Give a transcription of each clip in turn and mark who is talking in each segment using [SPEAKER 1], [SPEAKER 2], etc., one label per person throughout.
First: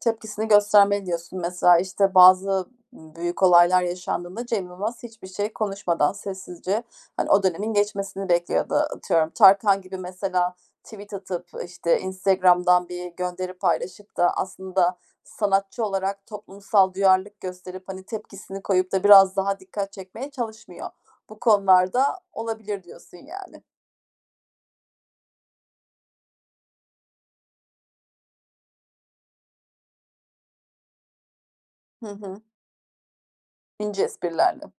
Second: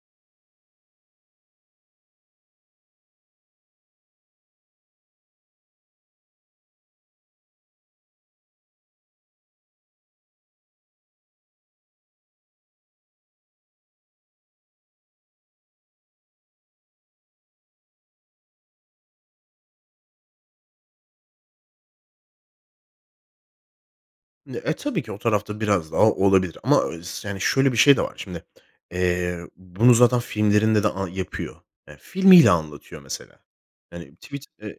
[SPEAKER 1] Tepkisini göstermeli diyorsun. Mesela, işte, bazı büyük olaylar yaşandığında Cem Yılmaz hiçbir şey konuşmadan, sessizce, hani, o dönemin geçmesini bekliyordu. Atıyorum, Tarkan gibi, mesela tweet atıp, işte, Instagram'dan bir gönderi paylaşıp da aslında sanatçı olarak toplumsal duyarlılık gösterip, hani, tepkisini koyup da biraz daha dikkat çekmeye çalışmıyor. Bu konularda olabilir diyorsun, yani.
[SPEAKER 2] N e, tabii ki, o tarafta biraz daha olabilir ama, eee, s yani, şöyle bir şey de var: Şimdi, eee, bunu zaten filmlerinde de a yapıyor. Ya,
[SPEAKER 1] Hı hı.
[SPEAKER 2] filmiyle anlatıyor mesela.
[SPEAKER 1] İnce
[SPEAKER 2] Hani, tweet
[SPEAKER 1] esprilerle.
[SPEAKER 2] e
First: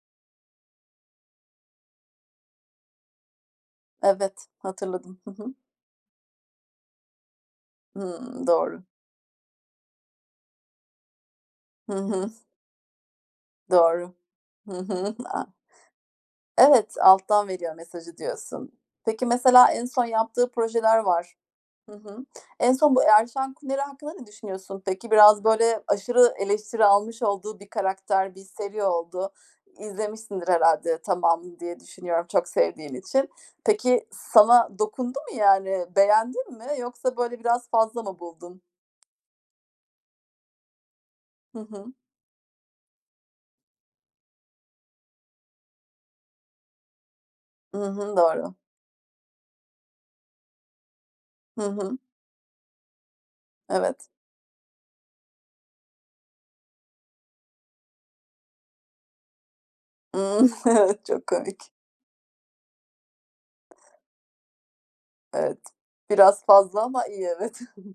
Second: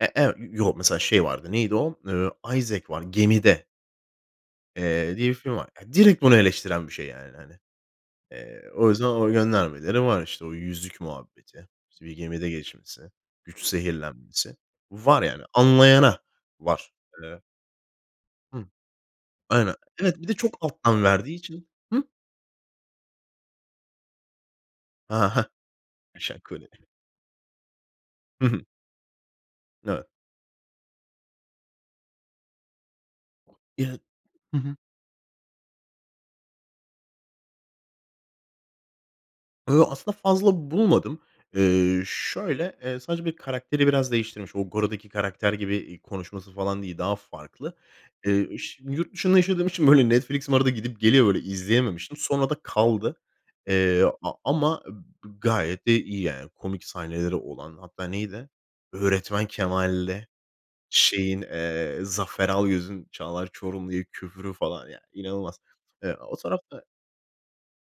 [SPEAKER 2] E ev ü yo, mesela şey vardı. Neydi o? Eee, Isaac var, gemide.
[SPEAKER 1] Evet,
[SPEAKER 2] Eee,
[SPEAKER 1] hatırladım.
[SPEAKER 2] diye
[SPEAKER 1] Hı
[SPEAKER 2] bir
[SPEAKER 1] hı.
[SPEAKER 2] film var. Ya, direkt bunu eleştiren bir şey, yani, hani.
[SPEAKER 1] Hımm,
[SPEAKER 2] Eee,
[SPEAKER 1] doğru.
[SPEAKER 2] o yüzden o göndermeleri var, işte. O yüzük muhabbeti,
[SPEAKER 1] Hı
[SPEAKER 2] işte, bir
[SPEAKER 1] hı.
[SPEAKER 2] gemide geçmesi, güç
[SPEAKER 1] Doğru.
[SPEAKER 2] zehirlenmesi.
[SPEAKER 1] Hı hı.
[SPEAKER 2] Var yani,
[SPEAKER 1] A
[SPEAKER 2] anlayana var.
[SPEAKER 1] Evet,
[SPEAKER 2] Eee
[SPEAKER 1] alttan veriyor mesajı
[SPEAKER 2] Hı.
[SPEAKER 1] diyorsun. Peki mesela
[SPEAKER 2] Aynen.
[SPEAKER 1] en son
[SPEAKER 2] Evet, bir de
[SPEAKER 1] yaptığı
[SPEAKER 2] çok
[SPEAKER 1] projeler
[SPEAKER 2] alttan verdiği
[SPEAKER 1] var
[SPEAKER 2] için,
[SPEAKER 1] Hı
[SPEAKER 2] hı
[SPEAKER 1] hı. En son bu "Erşan Kuneri" hakkında ne düşünüyorsun peki?
[SPEAKER 2] Ha
[SPEAKER 1] Biraz,
[SPEAKER 2] ha.
[SPEAKER 1] böyle, aşırı
[SPEAKER 2] Erşan Kuneri.
[SPEAKER 1] eleştiri almış olduğu bir karakter, bir
[SPEAKER 2] Hı hı.
[SPEAKER 1] seri oldu.
[SPEAKER 2] Evet.
[SPEAKER 1] İzlemişsindir herhâlde tamamını diye düşünüyorum çok sevdiğin için.
[SPEAKER 2] Ya
[SPEAKER 1] Peki
[SPEAKER 2] Hı
[SPEAKER 1] sana
[SPEAKER 2] hı.
[SPEAKER 1] dokundu mu yani beğendin mi yoksa, böyle, biraz fazla mı buldun?
[SPEAKER 2] Yo, aslında fazla bulmadım.
[SPEAKER 1] Hı hı.
[SPEAKER 2] Eee, şöyle, eee, sadece bir karakteri biraz değiştirmiş. O, "Gora"daki karakter gibi, iii, konuşması falan değil, daha farklı.
[SPEAKER 1] Hı hı, doğru.
[SPEAKER 2] Eee, ş yurt dışında yaşadığım için, böyle, Netflix'im arada gidip geliyor, böyle,
[SPEAKER 1] Hı hı.
[SPEAKER 2] izleyememiştim, sonra da kaldı. Eee,
[SPEAKER 1] Evet.
[SPEAKER 2] a ama ı bı gayet de iyi, yani, komik sahneleri olan. Hatta neydi? Öğretmen Kemal'le
[SPEAKER 1] Iıı, evet, çok
[SPEAKER 2] şeyin,
[SPEAKER 1] komik.
[SPEAKER 2] eee, Zafer Algöz'ün Çağlar Çorumlu'ya küfürü falan, yani, inanılmaz.
[SPEAKER 1] Evet.
[SPEAKER 2] Eee, o
[SPEAKER 1] Biraz fazla
[SPEAKER 2] tarafta
[SPEAKER 1] ama iyi, evet.